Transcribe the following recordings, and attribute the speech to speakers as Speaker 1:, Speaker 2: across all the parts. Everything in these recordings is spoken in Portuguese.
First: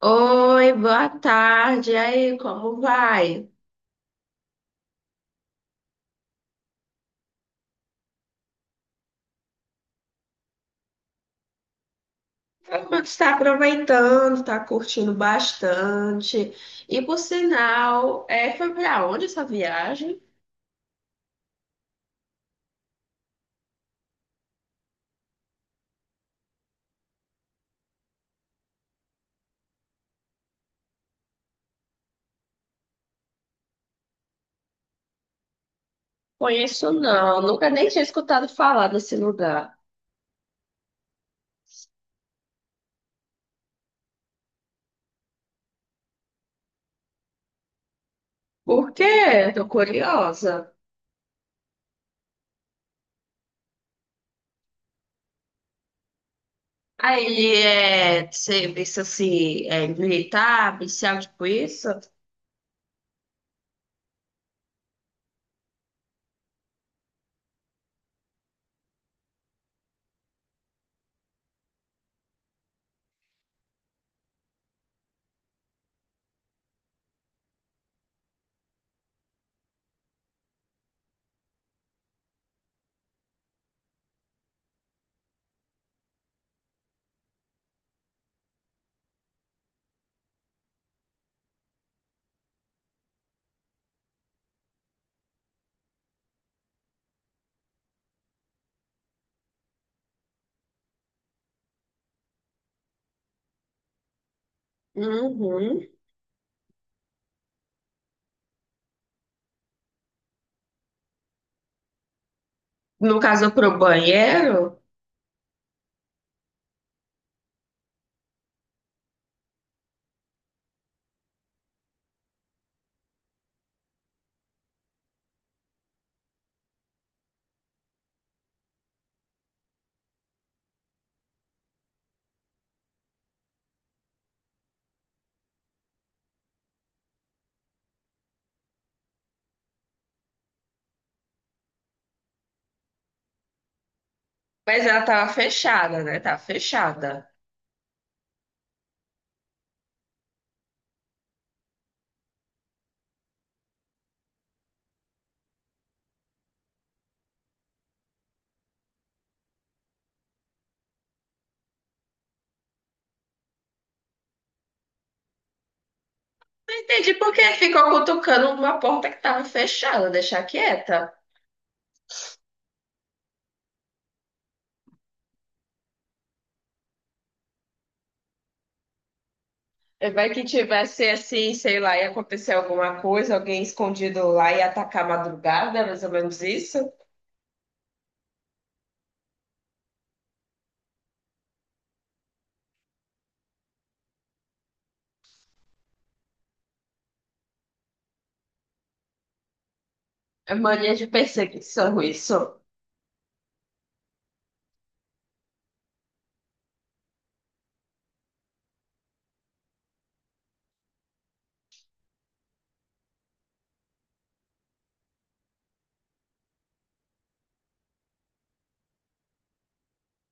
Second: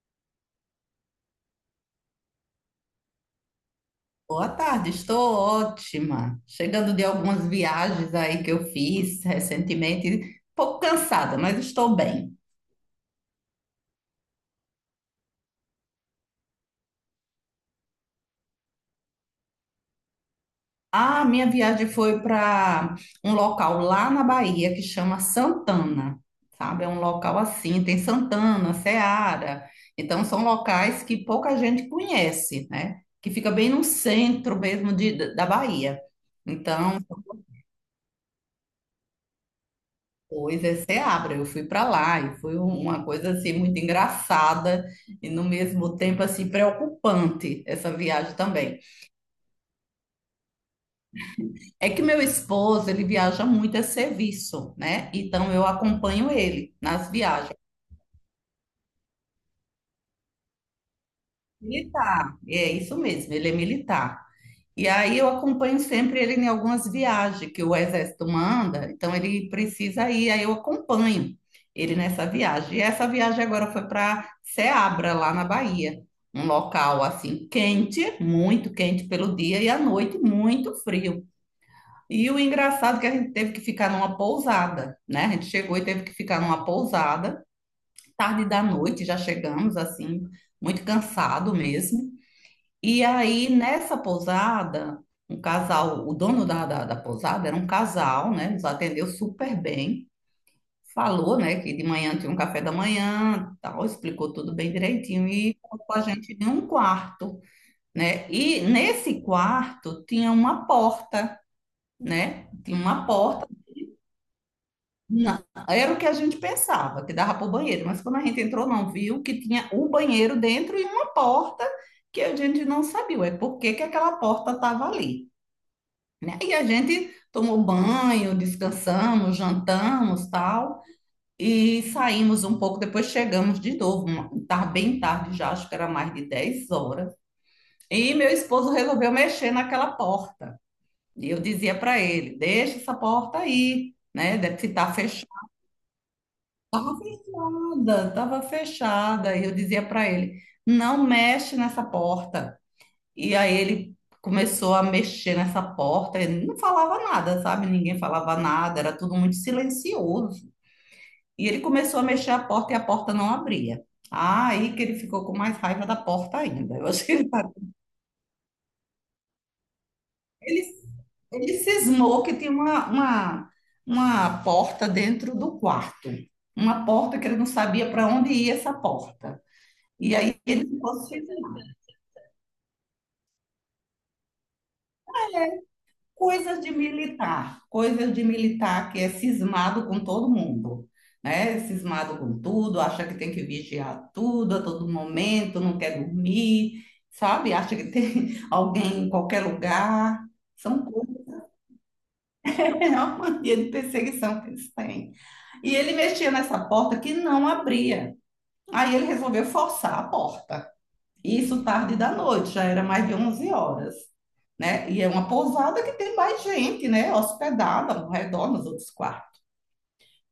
Speaker 1: Oi, boa tarde. E aí, como vai?
Speaker 2: Boa tarde, estou ótima. Chegando de algumas viagens aí que eu fiz recentemente, um pouco cansada, mas estou bem.
Speaker 1: Como é que está aproveitando? Está curtindo bastante. E por sinal, foi para onde essa viagem?
Speaker 2: A minha viagem foi para um local lá na Bahia que chama Santana, sabe? É um local assim, tem Santana, Seara. Então são locais que pouca gente conhece, né? Que fica bem no centro mesmo da Bahia.
Speaker 1: Conheço
Speaker 2: Então,
Speaker 1: não, nunca nem tinha escutado falar desse lugar.
Speaker 2: Pois é, Seabra, eu fui para lá e foi uma coisa assim muito engraçada e no mesmo tempo assim preocupante essa viagem também.
Speaker 1: Por quê? Tô curiosa.
Speaker 2: É que meu esposo, ele viaja muito a serviço, né? Então eu acompanho ele nas
Speaker 1: Aí
Speaker 2: viagens.
Speaker 1: ele é serviço assim, é militar, policial, tipo isso?
Speaker 2: Militar, é isso mesmo, ele é militar. E aí eu acompanho sempre ele em algumas viagens que o exército manda, então ele precisa ir, aí eu acompanho ele nessa viagem. E essa viagem agora foi para Seabra, lá na Bahia, um local assim quente, muito quente pelo dia e à noite muito frio. E o engraçado é que a gente teve que ficar numa pousada, né? A gente chegou e teve que ficar numa pousada, tarde da noite já chegamos assim, muito cansado mesmo. E aí, nessa pousada, um casal, o dono da pousada era um casal, né? Nos atendeu super bem. Falou, né, que de manhã tinha um café da manhã, tal, explicou tudo bem direitinho e
Speaker 1: Uhum.
Speaker 2: colocou a gente em um quarto, né? E nesse quarto tinha uma porta, né? Tinha uma
Speaker 1: No
Speaker 2: porta.
Speaker 1: caso, pro banheiro,
Speaker 2: na- Era o que a gente pensava, que dava para o banheiro, mas quando a gente entrou, não viu que tinha o banheiro dentro e uma porta que a gente não sabia, é por que que aquela porta estava ali, né? E a gente tomou banho, descansamos, jantamos, tal, e saímos um pouco, depois chegamos de novo, tá bem tarde já, acho que era mais de 10 horas. E meu esposo resolveu mexer naquela porta. E eu dizia para ele: "Deixa essa porta aí, né? Deve se
Speaker 1: mas
Speaker 2: tá
Speaker 1: ela
Speaker 2: fechada.
Speaker 1: tava fechada, né? Tava
Speaker 2: Tava
Speaker 1: fechada.
Speaker 2: fechada, tava fechada". E eu dizia para ele: "Não mexe nessa porta". E aí ele começou a mexer nessa porta, ele não falava nada, sabe? Ninguém falava nada, era tudo muito silencioso. E ele começou a mexer a porta e a porta não abria. Aí que ele ficou com mais raiva da porta ainda. Eu acho
Speaker 1: Entendi
Speaker 2: que
Speaker 1: por que ficou cutucando uma porta que estava fechada, deixar
Speaker 2: ele,
Speaker 1: quieta.
Speaker 2: ele cismou que tinha uma porta dentro do quarto. Uma porta que ele não sabia para onde ia essa porta. E
Speaker 1: Vai
Speaker 2: aí
Speaker 1: que
Speaker 2: ele ficou
Speaker 1: tivesse assim,
Speaker 2: cismado.
Speaker 1: sei lá, ia acontecer alguma coisa, alguém escondido lá e atacar a madrugada, mais ou menos isso.
Speaker 2: Coisas de militar que é cismado com todo mundo, né? É cismado com tudo, acha que tem que vigiar tudo a todo momento, não quer dormir, sabe? Acha que tem alguém em qualquer lugar.
Speaker 1: É
Speaker 2: São
Speaker 1: mania de
Speaker 2: coisas,
Speaker 1: perseguição isso.
Speaker 2: é uma mania de perseguição que eles têm. E ele mexia nessa porta que não abria. Aí ele resolveu forçar a porta. Isso tarde da noite, já era mais de 23 horas, né? E é uma pousada que tem mais gente, né? Hospedada ao redor nos outros quartos.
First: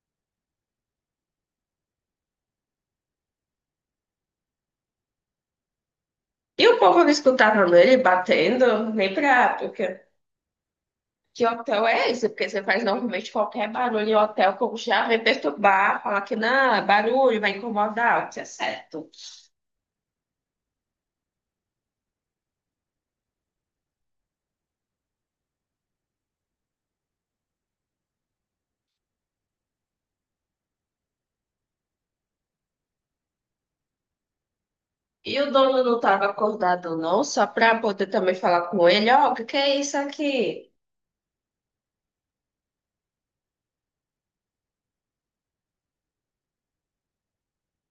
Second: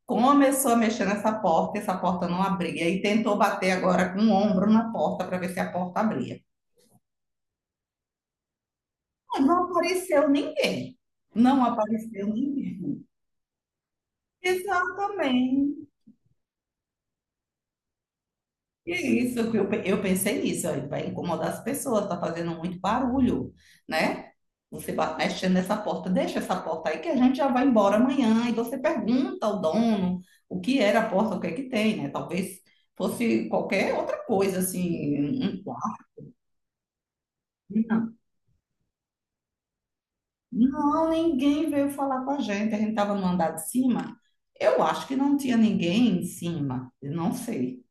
Speaker 2: Começou a mexer nessa porta, essa porta não abria, e tentou bater agora com o ombro na porta para ver se a porta abria.
Speaker 1: E o povo não escutava nele batendo, nem
Speaker 2: Mas
Speaker 1: pra.
Speaker 2: não
Speaker 1: Porque...
Speaker 2: apareceu ninguém.
Speaker 1: Que
Speaker 2: Não
Speaker 1: hotel é esse?
Speaker 2: apareceu
Speaker 1: Porque você faz
Speaker 2: ninguém.
Speaker 1: normalmente qualquer barulho em hotel, como já vem
Speaker 2: Exatamente.
Speaker 1: perturbar, falar que não, é barulho vai incomodar, o que é
Speaker 2: E é
Speaker 1: certo.
Speaker 2: isso, que eu pensei nisso, ó, vai incomodar as pessoas, tá fazendo muito barulho, né? Você vai mexendo nessa porta, deixa essa porta aí que a gente já vai embora amanhã. E você pergunta ao dono o que era a porta, o que é que tem, né? Talvez fosse qualquer outra coisa, assim,
Speaker 1: E o
Speaker 2: um
Speaker 1: dono não
Speaker 2: quarto.
Speaker 1: estava acordado, não, só para poder
Speaker 2: Não,
Speaker 1: também falar com ele, ó, o que que é isso aqui?
Speaker 2: não, ninguém veio falar com a gente. A gente estava no andar de cima. Eu acho que não tinha ninguém em cima, eu não sei.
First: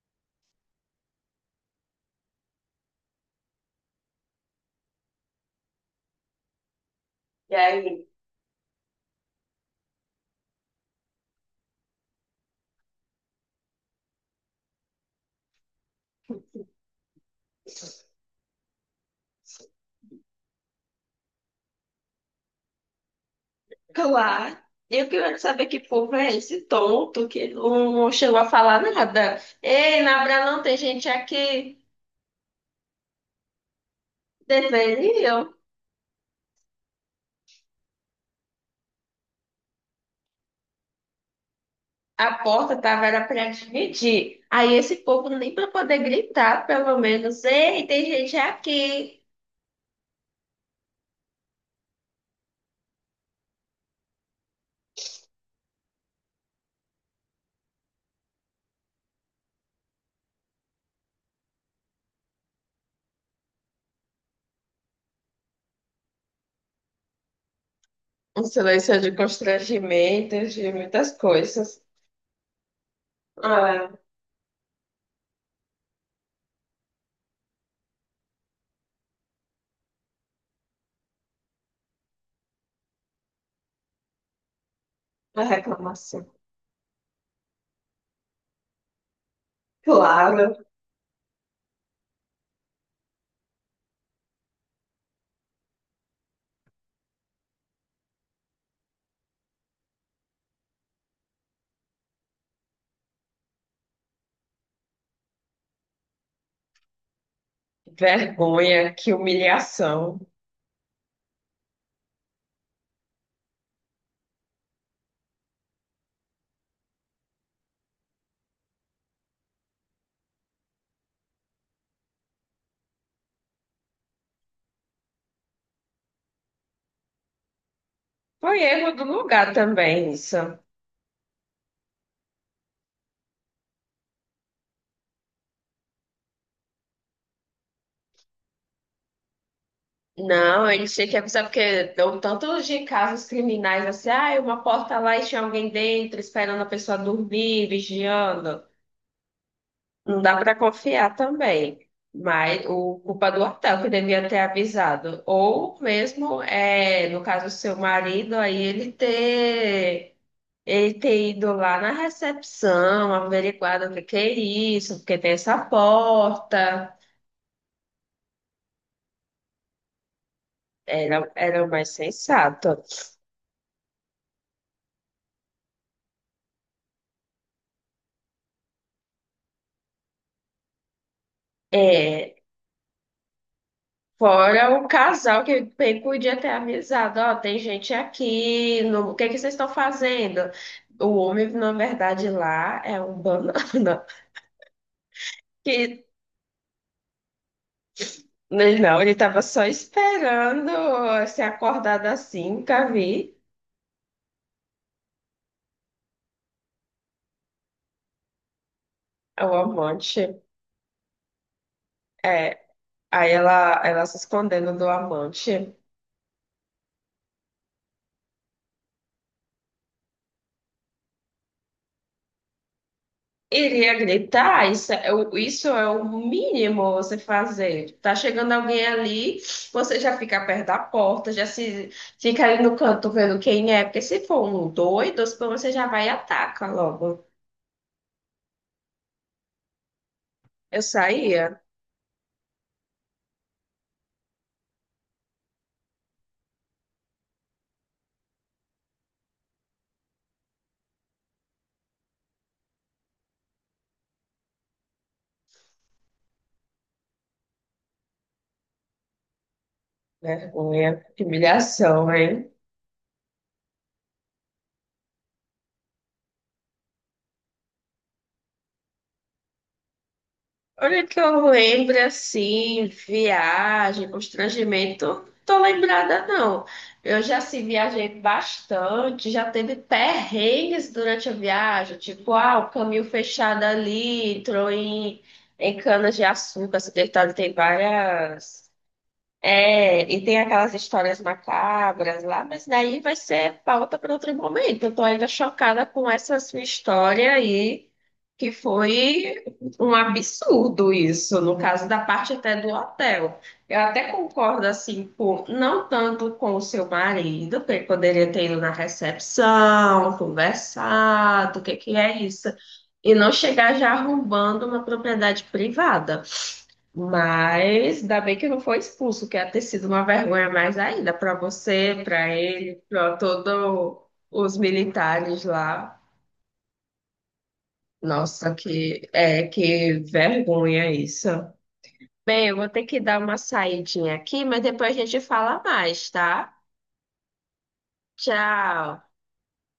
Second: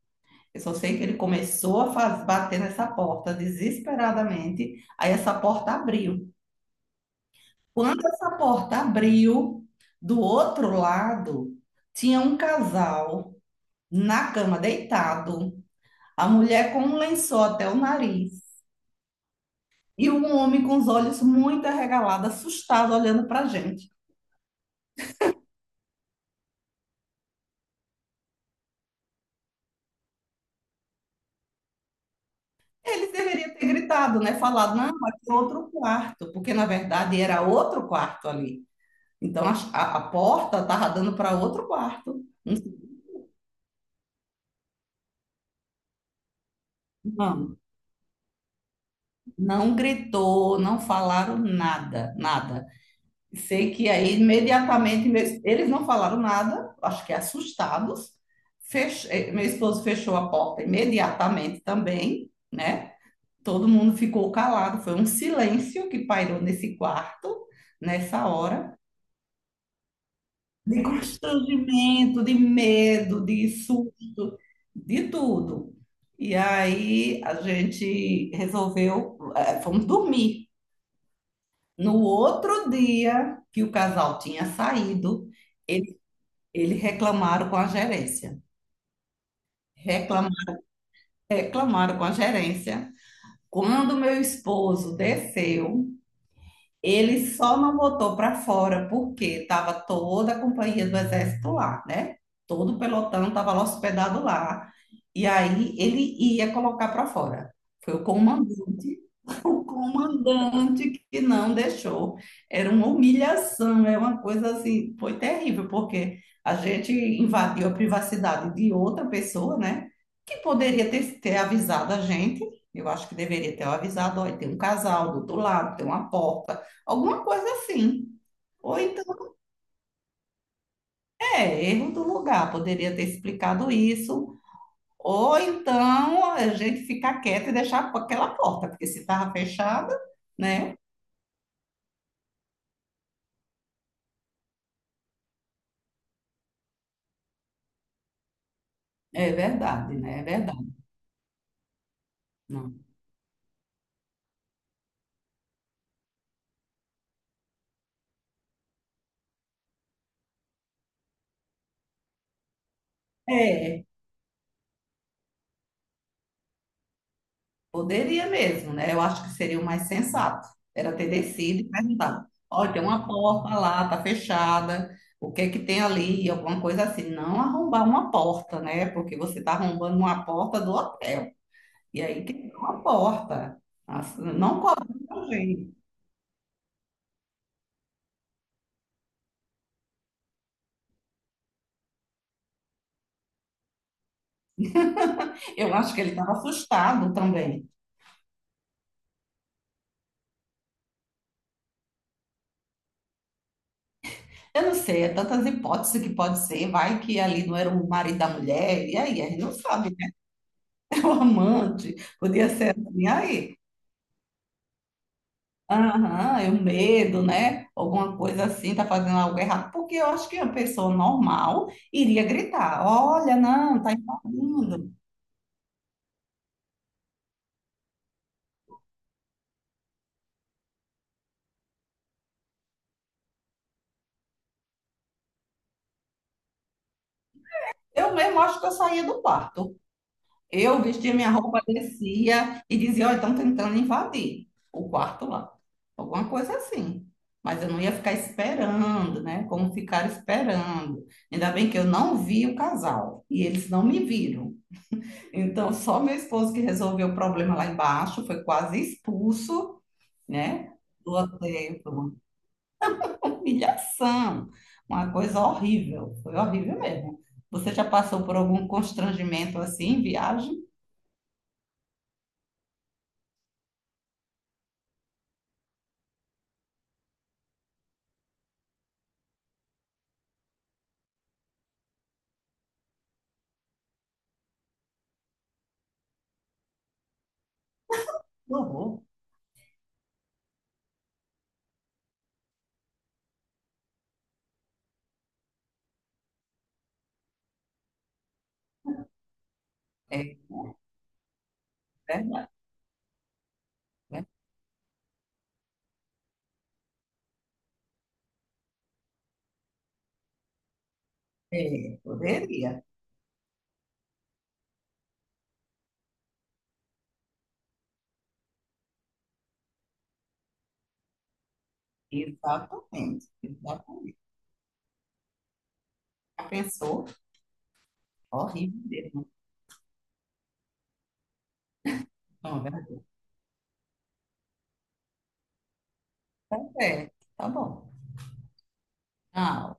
Speaker 2: Eu só sei que ele começou a bater nessa porta desesperadamente. Aí essa porta abriu.
Speaker 1: E aí,
Speaker 2: Quando essa porta abriu, do outro lado tinha um casal na cama deitado, a mulher com um lençol até o nariz e um homem com os olhos muito arregalados, assustado, olhando para a gente.
Speaker 1: claro. Eu queria saber que povo é esse tonto que não chegou a falar nada. Ei, na Abra não tem gente aqui.
Speaker 2: Eles deveriam ter gritado, né? Falado, não, aqui é
Speaker 1: Deveriam.
Speaker 2: outro quarto, porque na verdade era outro quarto ali. Então a porta estava dando para outro quarto.
Speaker 1: A
Speaker 2: Um
Speaker 1: porta tava era para dividir. Aí esse povo nem para poder gritar, pelo menos.
Speaker 2: não,
Speaker 1: Ei, tem gente aqui.
Speaker 2: não gritou, não falaram nada, nada. Sei que aí imediatamente eles não falaram nada, acho que assustados. Meu esposo fechou a porta imediatamente também, né? Todo mundo ficou calado, foi um silêncio que pairou nesse quarto nessa
Speaker 1: Um
Speaker 2: hora,
Speaker 1: silêncio de constrangimento, de
Speaker 2: de
Speaker 1: muitas coisas.
Speaker 2: constrangimento, de medo, de
Speaker 1: Ah,
Speaker 2: susto, de tudo. E aí a gente resolveu, fomos dormir. No outro dia que o casal tinha saído,
Speaker 1: uma
Speaker 2: ele-
Speaker 1: reclamação.
Speaker 2: eles reclamaram com a gerência. Reclam-
Speaker 1: Claro,
Speaker 2: reclamaram com a gerência. Quando meu esposo desceu, ele só não botou para fora porque estava toda a companhia do exército lá, né? Todo o pelotão estava lá hospedado lá. E aí ele ia colocar para fora. Foi o
Speaker 1: vergonha,
Speaker 2: comandante,
Speaker 1: que
Speaker 2: o
Speaker 1: humilhação.
Speaker 2: comandante que não deixou. Era uma humilhação, é uma coisa assim, foi terrível, porque a gente invadiu a privacidade de outra pessoa, né? Que poderia ter avisado a gente. Eu acho que deveria ter avisado, olha, tem um casal do outro lado, tem uma porta. Alguma coisa assim.
Speaker 1: Foi
Speaker 2: Ou
Speaker 1: erro do
Speaker 2: então,
Speaker 1: lugar também, isso.
Speaker 2: erro do lugar, poderia ter explicado isso. Ou então a gente ficar quieto e deixar a aquela porta, porque se estava fechada,
Speaker 1: Não,
Speaker 2: né?
Speaker 1: ele tinha que avisar, porque deu tantos de casos criminais assim, ah, uma porta lá e tinha alguém dentro, esperando a pessoa dormir, vigiando.
Speaker 2: É verdade,
Speaker 1: Não
Speaker 2: né? É
Speaker 1: dá para
Speaker 2: verdade.
Speaker 1: confiar também. Mas
Speaker 2: Não.
Speaker 1: o culpa do hotel que devia ter avisado. Ou mesmo, é, no caso, seu marido, aí ele ter ele ter ido lá na recepção,
Speaker 2: É,
Speaker 1: averiguado o que que é isso, porque tem essa porta.
Speaker 2: poderia mesmo, né? Eu acho que seria o mais sensato. Era ter
Speaker 1: Era,
Speaker 2: descido
Speaker 1: era
Speaker 2: e
Speaker 1: o mais
Speaker 2: perguntado: olha,
Speaker 1: sensato.
Speaker 2: tem uma porta lá, tá fechada, o que é que tem ali? Alguma coisa assim. Não arrombar uma porta, né? Porque você está arrombando uma porta do hotel. E aí
Speaker 1: É,
Speaker 2: quebrou a porta. Assim, não
Speaker 1: fora
Speaker 2: cobrou
Speaker 1: o casal que
Speaker 2: também.
Speaker 1: bem podia ter avisado, ó, tem gente aqui, no- o que que vocês estão fazendo? O homem, na verdade, lá é um banana.
Speaker 2: Eu acho que
Speaker 1: Que,
Speaker 2: ele estava assustado também.
Speaker 1: ele não, ele estava só esperando ser acordado assim, nunca vi
Speaker 2: Eu não sei, é tantas hipóteses que pode ser. Vai que ali não era o marido da mulher. E aí, a gente
Speaker 1: o
Speaker 2: não sabe, né?
Speaker 1: amante.
Speaker 2: O amante. Podia
Speaker 1: É,
Speaker 2: ser assim.
Speaker 1: aí
Speaker 2: Aí,
Speaker 1: ela se escondendo do amante.
Speaker 2: aham, eu medo, né? Alguma coisa assim, tá fazendo algo errado. Porque eu acho que uma pessoa normal iria gritar: olha, não, tá
Speaker 1: Iria gritar,
Speaker 2: invadindo.
Speaker 1: isso é o mínimo você fazer. Tá chegando alguém ali, você já fica perto da porta, já se fica ali no canto vendo quem é, porque se for um doido, você já vai e ataca logo.
Speaker 2: Eu mesmo acho que eu saía do quarto. Eu
Speaker 1: Eu
Speaker 2: vestia minha
Speaker 1: saía,
Speaker 2: roupa, descia e dizia, ó, estão tentando invadir o quarto lá. Alguma coisa assim. Mas eu não ia ficar esperando, né? Como ficar esperando. Ainda bem que eu não vi o casal e eles não me viram. Então, só meu esposo que resolveu o problema lá embaixo, foi quase expulso, né?
Speaker 1: vergonha,
Speaker 2: Do
Speaker 1: que
Speaker 2: hotel. Foi
Speaker 1: humilhação,
Speaker 2: uma
Speaker 1: hein?
Speaker 2: humilhação, uma coisa horrível. Foi horrível mesmo. Você já passou por algum constrangimento assim em viagem?
Speaker 1: Olha que eu lembro assim, viagem, constrangimento, tô lembrada não. Eu já se viajei bastante, já teve perrengues durante a viagem, tipo, ah, o caminho fechado ali, em cana de açúcar, essa detalhe tem
Speaker 2: Que
Speaker 1: várias.
Speaker 2: horror.
Speaker 1: É, e tem aquelas histórias macabras lá, mas daí vai ser pauta para outro momento. Eu tô ainda chocada com essa sua história aí, que foi um
Speaker 2: É,
Speaker 1: absurdo isso, no caso da parte
Speaker 2: né?
Speaker 1: até do hotel. Eu até
Speaker 2: Né?
Speaker 1: concordo, assim, com, não tanto com o seu marido, que ele poderia ter ido na recepção, conversado, o que que
Speaker 2: É,
Speaker 1: é isso,
Speaker 2: poderia.
Speaker 1: e não chegar já arrombando uma propriedade privada. Mas ainda bem que não foi expulso, que ia ter sido uma vergonha mais ainda para você, para ele, para
Speaker 2: Exatamente,
Speaker 1: todos
Speaker 2: exatamente.
Speaker 1: os militares lá.
Speaker 2: Já pensou?
Speaker 1: Nossa,
Speaker 2: Horrível
Speaker 1: que
Speaker 2: mesmo.
Speaker 1: é que vergonha isso. Bem, eu
Speaker 2: Não, é
Speaker 1: vou ter que
Speaker 2: verdade.
Speaker 1: dar uma saidinha aqui, mas depois a gente fala mais, tá?
Speaker 2: É, tá bom.
Speaker 1: Tchau.
Speaker 2: Ah,